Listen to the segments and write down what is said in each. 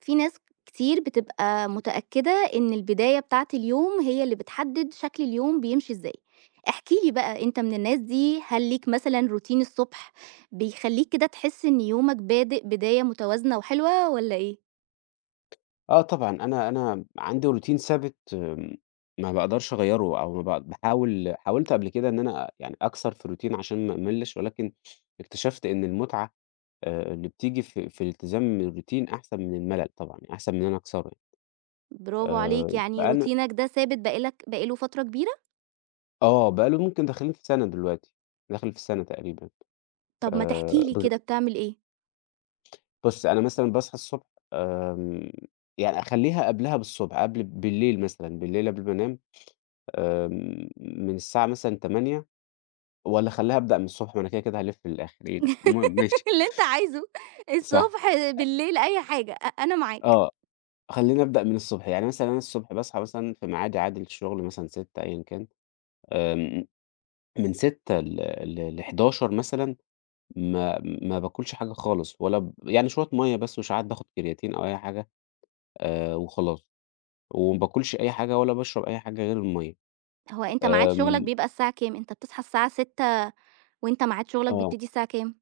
في ناس كتير بتبقى متأكدة إن البداية بتاعة اليوم هي اللي بتحدد شكل اليوم بيمشي إزاي. احكِ لي بقى أنت من الناس دي، هل ليك مثلًا روتين الصبح بيخلّيك كده تحس إن يومك بادئ بداية متوازنة وحلوة والّا إيه؟ آه طبعًا، أنا عندي routine ثابت، ما باقدرش أغيّره أو ما ب باحاول حاولت قبل كده إن أنا يعني أكسر في الroutine عشان ما أملّش، ولكن اكتشفت إن المتعة اللي بتيجي في الالتزام بالroutine أحسن من الملل طبعًا، يعني أحسن من إن أنا أكسره يعني. برافو عليك، يعني فأنا، روتينك ده ثابت بقى لك بقى له فترة كبيرة؟ بقى له ممكن داخلين في سَنة دلوقتي، داخل في السَنة تقريبًا. طب ما تحكي لي ب كده بتعمل إيه؟ بُص، أنا مثلًا باصحى الصبح. آمم، يعني أخلّيها قبلها بالصبح، قبل بالليل مثلًا، بالليل قبل ما أنام، من الساعة مثلًا 08:00 والّا أخلّيها أبدأ من الصبح. ما أنا كده، كده هالِف في الآخر، إيه ده؟ المهم ماشي، اللي أنت عايزه، صح، الصبح، بالليل، أي حاجة، أنا معاك. آه، خلّيني أبدأ من الصبح. يعني مثلًا أنا الصبح باصحى مثلًا في ميعادي عادي للشغل مثلًا 06:00 أيًا كان. آمم، من 06:00 ل ل ل11:00 مثلًا ما باكلش حاجة خالص، ولا ب يعني شوية مَيّة بس، وساعات باخد كرياتين أو أي حاجة، وخلاص. وما باكلش أي حاجة ولا باشرب أي حاجة غير المَيّة، هو أنت ميعاد شغلك آمم، بيبقى الساعة كام؟ أنت بتصحى الساعة 6:00 وأنت ميعاد شغلك آه، بيبتدي الساعة كام؟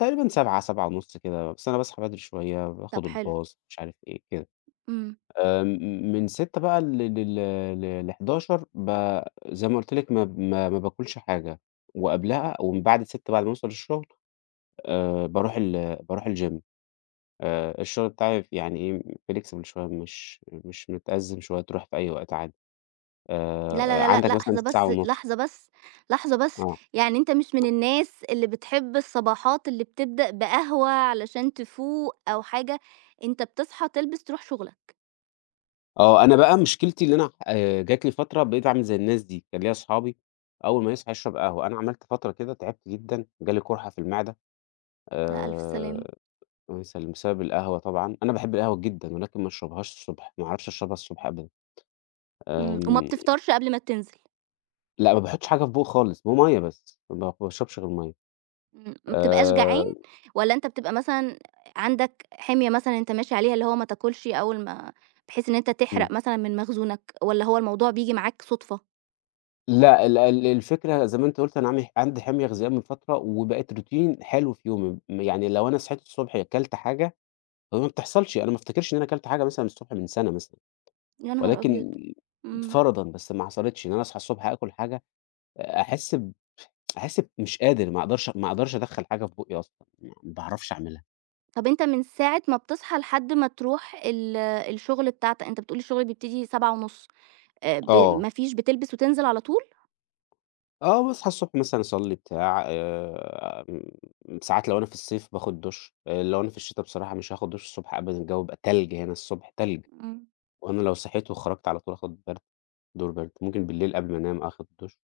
تقريبًا 07:00، 07:30 كده، بس أنا باصحى بدري شوية، طب باخد حلو، الباص مش عارف إيه، كده. إمم. م من 18:00 بقى ل لل ل ل11:00 ب زي ما قُلت لِك، ما ب ما ما باكلش حاجة. وقبلها ومن بعد 18:00 بعد ما أوصل الشغل، باروح الgym. الشغل بتاعي ف يعني إيه، flexible شوية، مش متأزم شوية، تروح في أي وقت عادي. لا، لا، لا، لأ، عندك مثلًا لحظة ساعة بس، ونُص، لحظة بس، لحظة بس، آه، يعني أنت مش من الناس اللي بتحب الصباحات اللي بتبدأ بقهوة علشان تفوق أو حاجة، أنت بتصحى تلبس تروح شغلك، آه. أنا بقى مشكلتي، اللي أنا جات لي فترة بقيت أعمل زي الناس دي، كان ليّا أصحابي أول ما يصحى يشرب قهوة، أنا عملت فترة كده تعبت جدًا، جالي قُرحة في المعدة. لأ ألف سلامة، آآ الله يسلّم، بسبب القهوة طبعًا. أنا باحب القهوة جدًا، ولكن ما اشربهاش الصبح، ما اعرفش اشربها الصبح أبدًا، إمم، وما آمم، بتفطرش قبل ما تنزل، لأ، ما باحطش حاجة في بوقي خالص، ومَيّة بس، ما باشربش غير مَيّة، إمم، ما بتبقاش جعان آآ، والّا أنت بتبقى مثلًا عندك حمية مثلًا أنت ماشي عليها اللي هو ما تاكلش أول ما بحيث إن أنت إمم، تحرق مثلًا من مخزونك والّا هو الموضوع بييجي معاك صُدفة؟ لأ، ال ال الفكرة زي ما أنت قُلت، أنا عامل عندي حمية غذائية من فترة، وبقت روتين حلو في يومي. م يعني لو أنا صحيت الصبح كلت حاجة، هو ما بتحصلش. أنا ما افتكرش إن أنا كلت حاجة مثلًا الصبح من سنة مثلًا، يا نهار أبيض! ولكن إمم. فرضًا بس، ما حصلتش إن أنا أصحى الصبح آكل حاجة. أحس ب أحس ب مش قادر، ما أقدرش أدخّل حاجة في بُقّي أصلًا، ما باعرفش أعملها. طب أنت من ساعة ما بتصحى لحد ما تروح الشغل بتاعتك أنت بتقول الشغل بيبتدي 7:30 ب آه، ما فيش بتلبس وتنزل على طول؟ آه، باصحى الصبح مثلًا أصلّي بتاع، م ساعات لو أنا في الصيف باخد دُش، لو أنا في الشتا بصراحة مش هاخد دُش الصبح أبدًا، الجو بيبقى تلج، هنا الصبح تلج، إمم. وأنا لو صحيت وخرجت على طول آخد برد، دور برد. ممكن بالليل قبل ما أنام آخد دُش.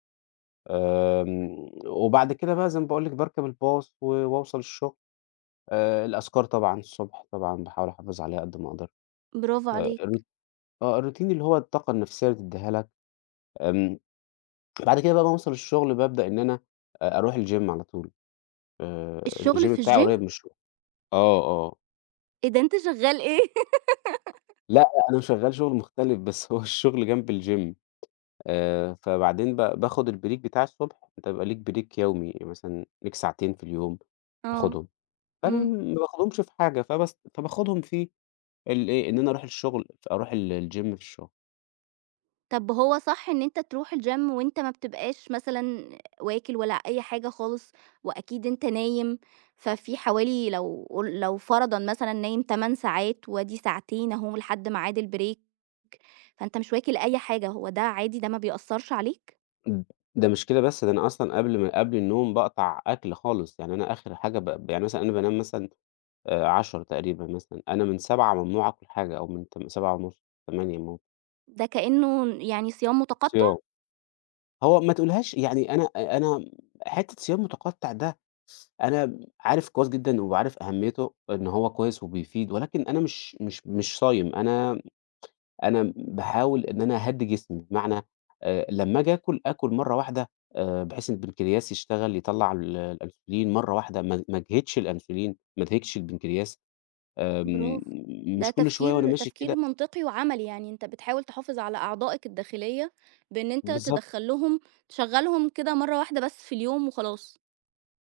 وبعد كده بقى زي ما باقول لِك، باركب الباص و وأوصل الشغل. الأذكار طبعًا الصبح طبعًا باحاول أحافظ عليها قد ما أقدر. برافو عليك. الروت آه، الروتين اللي هو الطاقة النفسية اللي بتدّيها لك، آمم، بعد كده بقى باوصل الشغل بابدأ إن أنا أروح الgym على طول. الgym الشغل في بتاعي الgym قريب من الشغل، آه، آه. إيه ده أنت شغال إيه؟ لأ، أنا شغال شغل مختلف، بس هو الشغل جنب الgym. فبعدين ب باخد البريك بتاعي الصبح. أنت بيبقى ليك بريك يومي، مثلًا ليك ساعتين في اليوم آه، تاخدهم، فأنا إمم. ما باخدهمش في حاجة. فبس فباخدهم في الإيه، إن أنا أروح الشغل، أروح ال الgym في الشغل. طب هو صح إن أنت تروح الgym وأنت ما بتبقاش مثلًا واكل ولا أي حاجة خالص، وأكيد أنت نايم، ففي حوالي لو فرضًا مثلًا نايم 8 ساعات وأدي ساعتين أهو لحد ميعاد الbreak، فأنت مش واكل أي حاجة، هو ده عادي ده ما بيأثّرش عليك؟ امم، ده مش كده بس، ده أنا أصلًا قبل ما قبل النوم باقطع أكل خالص. يعني أنا آخر حاجة ب يعني مثلًا أنا بانام مثلًا 10 تقريبًا مثلًا، أنا من 7 ممنوع آكل حاجة، أو من تم 7:30، 8 مم. ده كأنه يعني صيام متقطع؟ صيام. هو ما تقولهاش يعني، أنا أنا حتّة صيام متقطّع ده أنا عارف كويس جدًا، وعارف أهميته إن هو كويس وبيفيد، ولكن أنا مش صايم. أنا أنا باحاول إن أنا أهدّي جسمي، بمعنى، لمّا آجي آكل، آكل مرّة واحدة، بحيث إن البنكرياس يشتغل يطلّع الأنسولين مرّة واحدة، ما اجهدش الأنسولين، ما اجهدش البنكرياس، آمم برافو، ده مش كل شوية وأنا تفكير ماشي كده. تفكير منطقي وعملي، يعني أنت بتحاول تحافظ على أعضائك الداخلية بإن أنت بالضبط. تدخّل لهم تشغّلهم كده مرّة واحدة بس في اليوم وخلاص.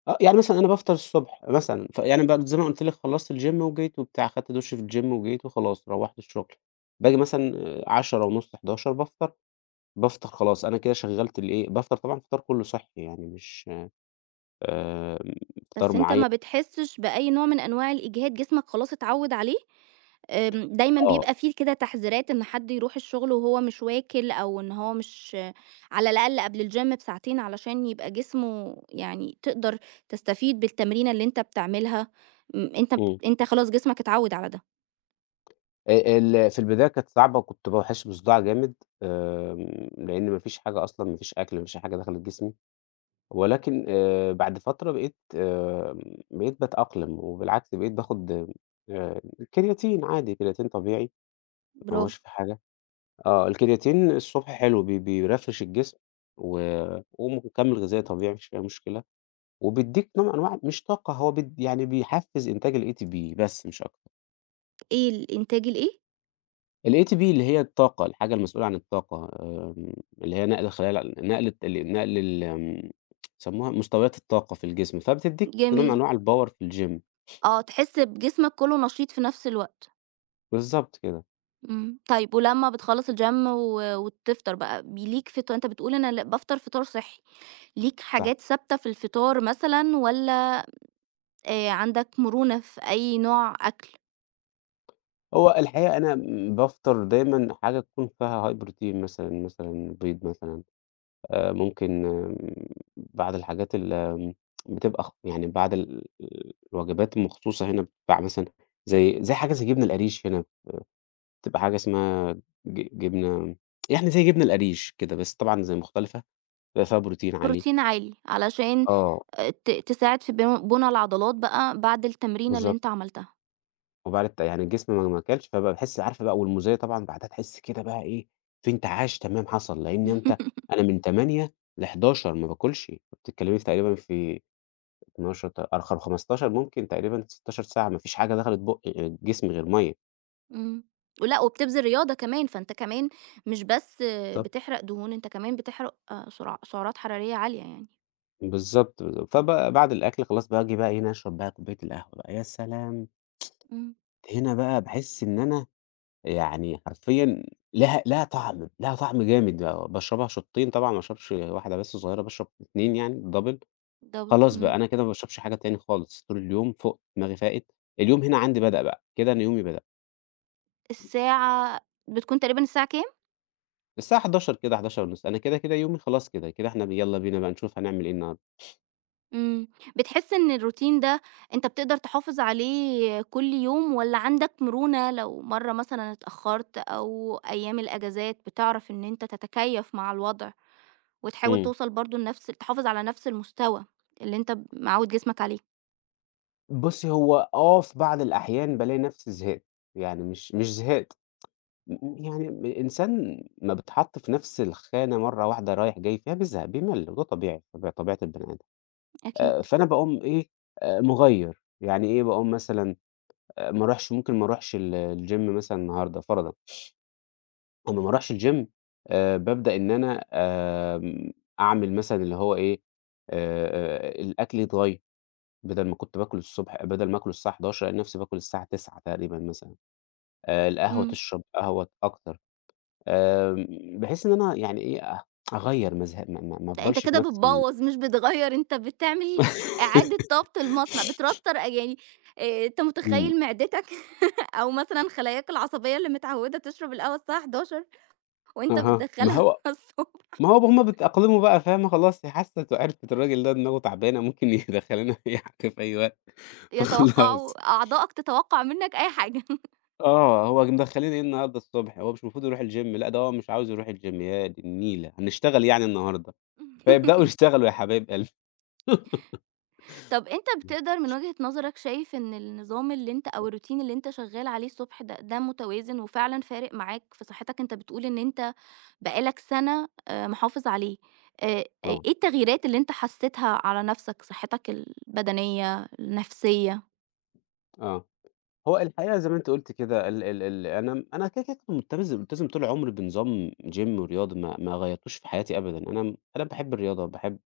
آه، يعني مثلًا أنا بافطر الصبح مثلًا، فيعني ب زي ما قُلت لك، خلّصت الgym وجيت وبتاع، خدت دُش في الgym وجيت وخلاص روّحت الشغل. باجي مثلًا 22:30، 23:00 بافطر. بافطر خلاص أنا كده شغّلت الإيه، بافطر طبعًا فطار كُلّه صحّي يعني مش، آمم، فطار بس أنت معيّن، ما بتحسّش بأي نوع من أنواع الإجهاد، جسمك خلاص اتعوّد عليه؟ دايمًا آه، بيبقى في كده تحذيرات إن حد يروح الشغل وهو مش واكل أو إن هو مش على الأقل قبل الgym بساعتين علشان يبقى جسمه يعني تقدر تستفيد بالتمرينة اللي أنت بتعملها، إمم، أنت خلاص جسمك اتعوّد على ده، ال في البداية كانت صعبة وكنت باحس بصداع جامد، لإن ما فيش حاجة أصلًا، ما فيش أكل، ما فيش حاجة دخلت جسمي. ولكن، بعد فترة بقيت، بقيت باتأقلم، وبالعكس بقيت باخد، آآ كرياتين عادي، كرياتين طبيعي، ما هوش برافو، في حاجة. آه، الكرياتين الصبح حلو، بي بيرفرش الجسم، و ومكمل غذائي طبيعي ما فيش فيها مشكلة. وبيدّيك نوع من أنواع مش طاقة، هو بيد يعني بيحفّز إنتاج الATP بس مش أكتر. إيه الإنتاج الإيه؟ الATP اللي هي الطاقة، الحاجة المسؤولة عن الطاقة، اللي هي نقل خلايا، نقل الت نقل ال، بيسموها مستويات الطاقة في الجسم، فبتدّيك نوع من جميل، أنواع الpower في الgym. آه، تحس بجسمك كُلّه نشيط في نفس الوقت. بالضبط كده، إمم. طيب ولمّا بتخلّص الgym و وتفطر بقى، ب ليك فط أنت بتقول أنا بافطر فطار صحّي، ليك صح. حاجات ثابتة في الفطار مثلًا والّا عندك مرونة في أي نوع أكل؟ هو الحقيقة أنا م بافطر دايمًا حاجة تكون فيها high protein مثلًا، مثلًا بيض مثلًا، ممكن، بعض الحاجات ال، بتبقى خ يعني بعض ال، الوجبات المخصوصة هنا بتبقى مثلًا زي حاجة زي جبنة القريش هنا، بتبقى حاجة اسمها ج جبنة، يعني زي جبنة القريش كده، بس طبعًا زي مختلفة، بيبقى فيها protein عالي. بروتين عالي علشان آه، ت تساعد في بُنى العضلات بقى بعد التمرينة اللي بالضبط. أنت عملتها. وبعد الت يعني الجسم ما كَلش، فبقى باحس عارفة بقى، والمُزاية طبعًا بعدها تحس كده بقى إيه، في انتعاش تمام حصل، لإن أنت أنا من 08:00 ل11:00 ما باكلش. بتتكلمي في تقريبًا في 12 ت آه، خم 15 ممكن، تقريبًا 16 ساعة ما فيش حاجة دخلت بُقّي، جسمي، غير مَيّة. إمم. ولأ وبتبذل رياضة كمان، فأنت كمان مش بس بالضبط. بتحرق دهون، أنت كمان بتحرق سرع سعرات حرارية عالية يعني. بالضبط، بالضبط. فبقى بعد الأكل خلاص باجي بقى إيه، أنا أشرب بقى كوباية القهوة بقى، يا سلام! إمم. هنا بقى باحس إن أنا يعني حرفيًا لها طعم، لها طعم جامد بقى. باشربها شوتّين طبعًا، ما باشربش واحدة بس صغيرة، باشرب 2 يعني double. double خلاص بقى إمم. أنا كده ما باشربش حاجة تاني خالص طول اليوم، فُقت، دماغي فاقت، اليوم هنا عندي بدأ بقى، كده أنا يومي بدأ. الساعة بتكون تقريبًا الساعة كام؟ الساعة 11:00 كده 11:30 أنا كده، كده يومي خلاص كده، كده إحنا ب يالّا بينا بقى نشوف هنعمل إيه النهارده، إمم، بتحس إن الروتين ده أنت بتقدر تحافظ عليه كل يوم والّا عندك مرونة لو مرّة مثلًا اتأخرت أو أيام الأجازات بتعرف إن أنت تتكيّف مع الوضع وتحاول إمم. توصل برضه لنفس تحافظ على نفس المستوى اللي أنت معوّد جسمك عليه؟ بُصّي، هو آه، في بعض الأحيان بالاقي نفسي زهقت، يعني مش زهقت، م م يعني الإنسان ما بيتحط في نفس الخانة مرّة واحدة رايح جاي فيها بيزهق، بيمل، وده طبيعي، طبيع طبيعة البني آدم. أكيد، فأنا باقوم إيه، مغيّر، يعني إيه، باقوم مثلًا، ما أروحش ممكن ما أروحش ال الGym مثلًا النهارده فرضًا. أمّا ما أروحش الGym، بابدأ إن أنا، أعمل مثلًا اللي هو إيه، الأكل يتغيّر، بدل ما كنت باكل الصبح، بدل ما آكله الساعة 11:00 ألاقي نفسي باكل الساعة 09:00 تقريبًا مثلًا، القهوة إمم، تشرب قهوة أكتر. آمم، باحيث إن أنا يعني إيه، أ أغيّر، ما ازه ما ما ما ده أنت أفضلش في كده نفس ال. بتبوّظ مش بتغيّر، أنت بتعمل إعادة ضبط المصنع، بتراستر يعني أنت إمم، متخيّل معدتك أو مثلًا خلاياك العصبية اللي متعوّدة تشرب القهوة الساعة 11:00 وأنت أها، ما بتدخّلها هو الصوب ما هو هُم بيتأقلموا بقى فاهمة، خلاص هي حَسِّت وعرفِت الراجل ده دماغه تعبانة ممكن يدخّلنا أي حاجة في أي وقت، فخلاص. أعضائك تتوقّع منّك أي حاجة. آه، هو مدخّلين إيه النهارده الصبح، هو مش المفروض يروح الgym. لأ، ده هو مش عاوز يروح الgym يا دي النيلة، هنشتغل يعني النهارده، فيبدأوا يشتغلوا يا حبايب قلبي. طَب أنت بتقدر من وجهة نظرك شايف إن النظام اللي أنت أو الroutine اللي أنت شغّال عليه الصبح ده، ده متوازن وفعلًا فارق معاك في صحّتك؟ أنت بتقول إن أنت بقى لك سَنة محافظ عليه، إيه آه، التغييرات اللي أنت حسّيتها على نَفْسك، صحّتك البدنية، النفسية؟ آه. هو الحقيقة زي ما أنتِ قُلتِ كده، ال ال ال أنا أنا كده، كده كنت ملتزم طول عمري بنظام gym ورياضة، ما غيّرتوش في حياتي أبدًا. أنا باحب الرياضة، باحب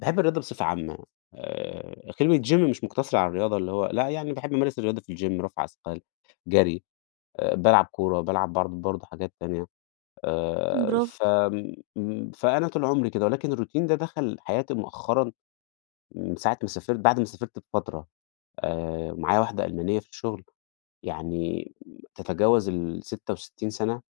باحب الرياضة بصفة عامة. كلمة gym مش مقتصرة على الرياضة اللي هو لأ، يعني باحب أمارس الرياضة في الgym، رفع أثقال، جري، بالعب كورة، بالعب برض برضه حاجات تانية، برافو، فم م فأنا طول عمري كده. ولكن الروتين ده دخل حياتي مؤخرًا، من ساعة ما سافرت، بعد ما سافرت بفترة. معايا واحدة ألمانية في الشغل، يعني تتجاوز ال66 سَنة،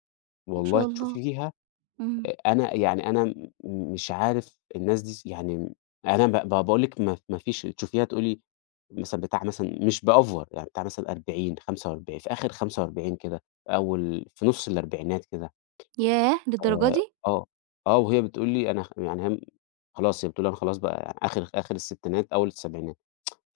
ما والله شاء الله، تشوفيها. إمم. أنا يعني أنا م مش عارف، الناس دي س يعني، أنا ب ب باقول لِك، ما ما فيش. تشوفيها تقولي مثلًا بتاع مثلًا مش بأوفر، يعني بتاع مثلًا 40، 45، في آخر 45 كده، أول في نُص الأربعينات كده. ياه! للدرجة آه. دي! آآ آه، آه، وهي بتقول لي، أنا خ يعني هي خلاص، هي بتقول أنا خلاص بقى، يعني آخر آخر الستينات أول السبعينات،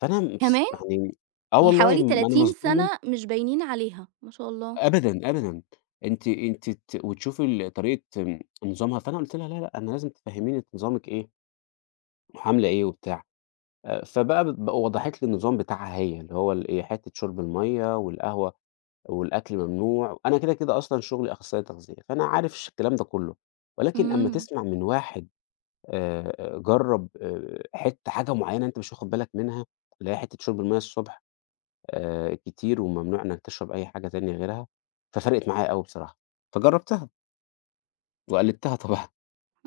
فأنا مس كمان! يعني، آه يعني والله حوالي م أنا 30 مصدوم منها. سَنة مش باينين عليها، ما شاء الله. أبدًا، أبدًا. أنتِ ت وتشوفي ال طريقة، نظامها. فأنا قُلت لها: "لا، لأ، أنا لازم تفهّميني أنتِ نظامِك إيه، وعاملة إيه وبتاع." فبقى ب وضحت لي النظام بتاعها هي، اللي هو الإيه، حتّة شُرب المَيّة والقهوة والأكل ممنوع. أنا كده، كده أصلًا شغلي أخصائي تغذية، فأنا عارف الش الكلام ده كُلّه، ولكن أمّا إمم، تسمع من واحد، جرّب، حتّة حاجة معيّنة أنت مش واخد بالك منها، اللي هي حتّة شُرب المَيّة الصبح، كتير، وممنوع إنّك تشرب أي حاجة تانية غيرها، ففرقت معايا أوي بصراحة، فجرّبتها وقلدتها طبعًا.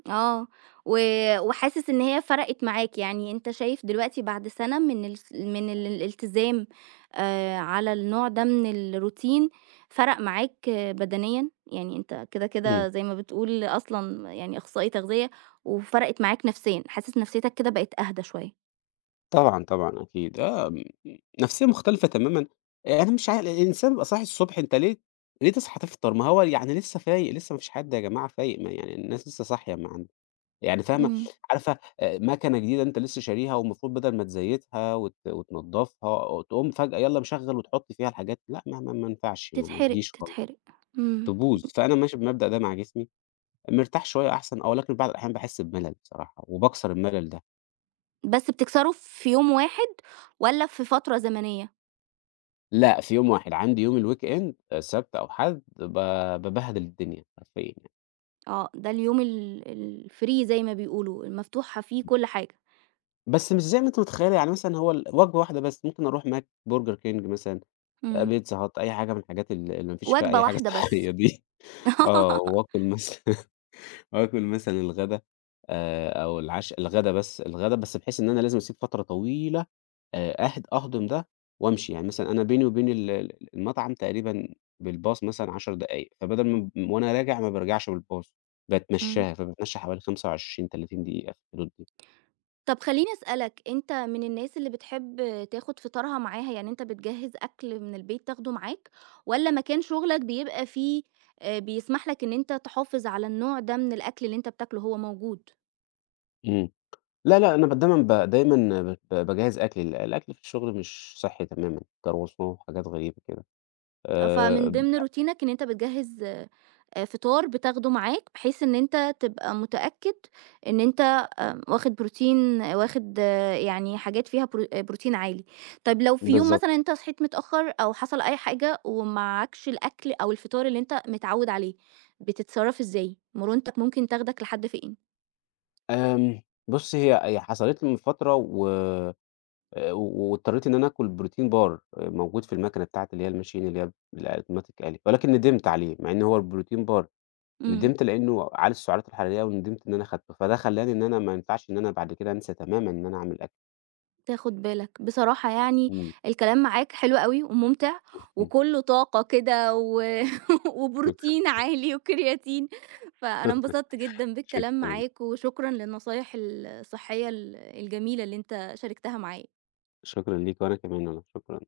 آه، و وحاسس إن هي فرقت معاك، يعني أنت شايف دلوقتي بعد سَنة من الس من ال الالتزام على النوع ده من الروتين فرق معاك بدنيًا؟ يعني أنت كده، إمم. كده زي ما بتقول أصلًا يعني أخصائي تغذية، وفرقت معاك نفسيًا، حاسس نفسيتك كده بقت أهدى شوية؟ طبعًا، طبعًا أكيد. آه، م نفسيّة مختلفة تمامًا. أنا مش عا، الإنسان بيبقى صاحي الصبح، أنت ليه ليه تصحى تفطر؟ ما هو يعني لسّه فايق، لسّه ما فيش حد يا جماعة فايق، ما يعني الناس لسّه صاحية ما عند، يعني فاهمة؟ إمم، عارفة، مَكَنة جديدة أنت لسّه شاريها، والمفروض بدل ما تزيّتها وت وتنضّفها، تقوم فجأة يالّا مشغّل وتحُط فيها الحاجات، لأ ما ينفعش، ما تتحرق، تجيش خالص، تتحرق، إمم، تبوظ. فأنا ماشي بالمبدأ ده مع جسمي، مرتاح شوية أحسن. أو ولكن بعض الأحيان باحس بملل بصراحة، وباكسر الملل ده. بس بتكسره في يوم واحد والّا في فترة زمنية؟ لأ، في يوم واحد، عندي يوم الweekend، سبت أو حد ب بابهدل الدنيا حرفيًا يعني. آه، ده اليوم ال الfree زي ما بيقولوا، المفتوحة فيه كل حاجة. بس مش زي ما أنتِ متخيلة، يعني مثلًا هو ال وجبة واحدة بس، ممكن أروح ماك، برجر كينج مثلًا، آه، إمم. بيتزا هات، أي حاجة من الحاجات ال اللي ما فيش فيها وجبة أي حاجة واحدة بس. صحية دي. آه، وآكل مثلًا، آكل مثلًا الغدا، أو العشا، الغدا بس، الغدا بس بحيث إن أنا لازم أسيب فترة طويلة، أهد أهضم ده وأمشي. يعني مثلًا أنا بيني وبين ال ال المطعم تقريبًا بالباص مثلًا 10 دقايق، فبدل ما ب وأنا راجع ما بارجعش بالباص، إمم. باتمشاها، فباتمشى حوالي 25، 30 دقيقة في الحدود دي. طب خلّيني أسألك، أنت من الناس اللي بتحب تاخد فطارها معاها، يعني أنت بتجهّز أكل من البيت تاخده معاك، والّا مكان شغلك بيبقى فيه بيسمح لك إن أنت تحافظ على النوع ده من الأكل اللي أنت بتاكله هو موجود؟ إمم. لا، لأ، أنا ب دايمًا ب دايمًا ب ب باجهّز أكلي، ال الأكل في الشغل مش صحّي تمامًا، كرواسون وحاجات غريبة كده. آه، فمن آآ ضمن روتينك إن أنت بتجهّز فطار بتاخده معاك، بحيث إن أنت تبقى متأكد إن أنت واخد بروتين واخد يعني حاجات فيها بروتين عالي. طيب لو في يوم بالضبط. مثلًا أنت صحيت متأخر أو حصل أي حاجة ومعكش الأكل أو الفطار اللي أنت متعوّد عليه، بتتصرّف إزاي؟ مرونتك ممكن تاخدك لحد فين؟ آمم بُصّي، هي حصلت لي من فترة و واضطريت إن أنا آكل بروتين بار، آه، موجود في الماكينة بتاعة، اللي هي الماشين، اللي هي الautomatic آلي. ولكن ندمت عليه، مع إن هو البروتين بار. إمم. ندمت لإنه عالي السعرات الحرارية، وندمت إن أنا خدته، فده خلّاني إن أنا ما ينفعش إن أنا بعد كده أنسى تمامًا إن أنا أعمل أكل. تاخد بالك. بصراحة يعني إمم، الكلام معاك حلو أوي وممتع، إمم. وكُلّه طاقة كده و وبروتين عالي وكرياتين، فأنا انبسطت جدًا بالكلام شكرًا، معاك، وشكرًا للنصايح الصحية ال الجميلة اللي أنت شاركتها معايا. شكرًا ليك، وأنا كمان والله، شكرًا.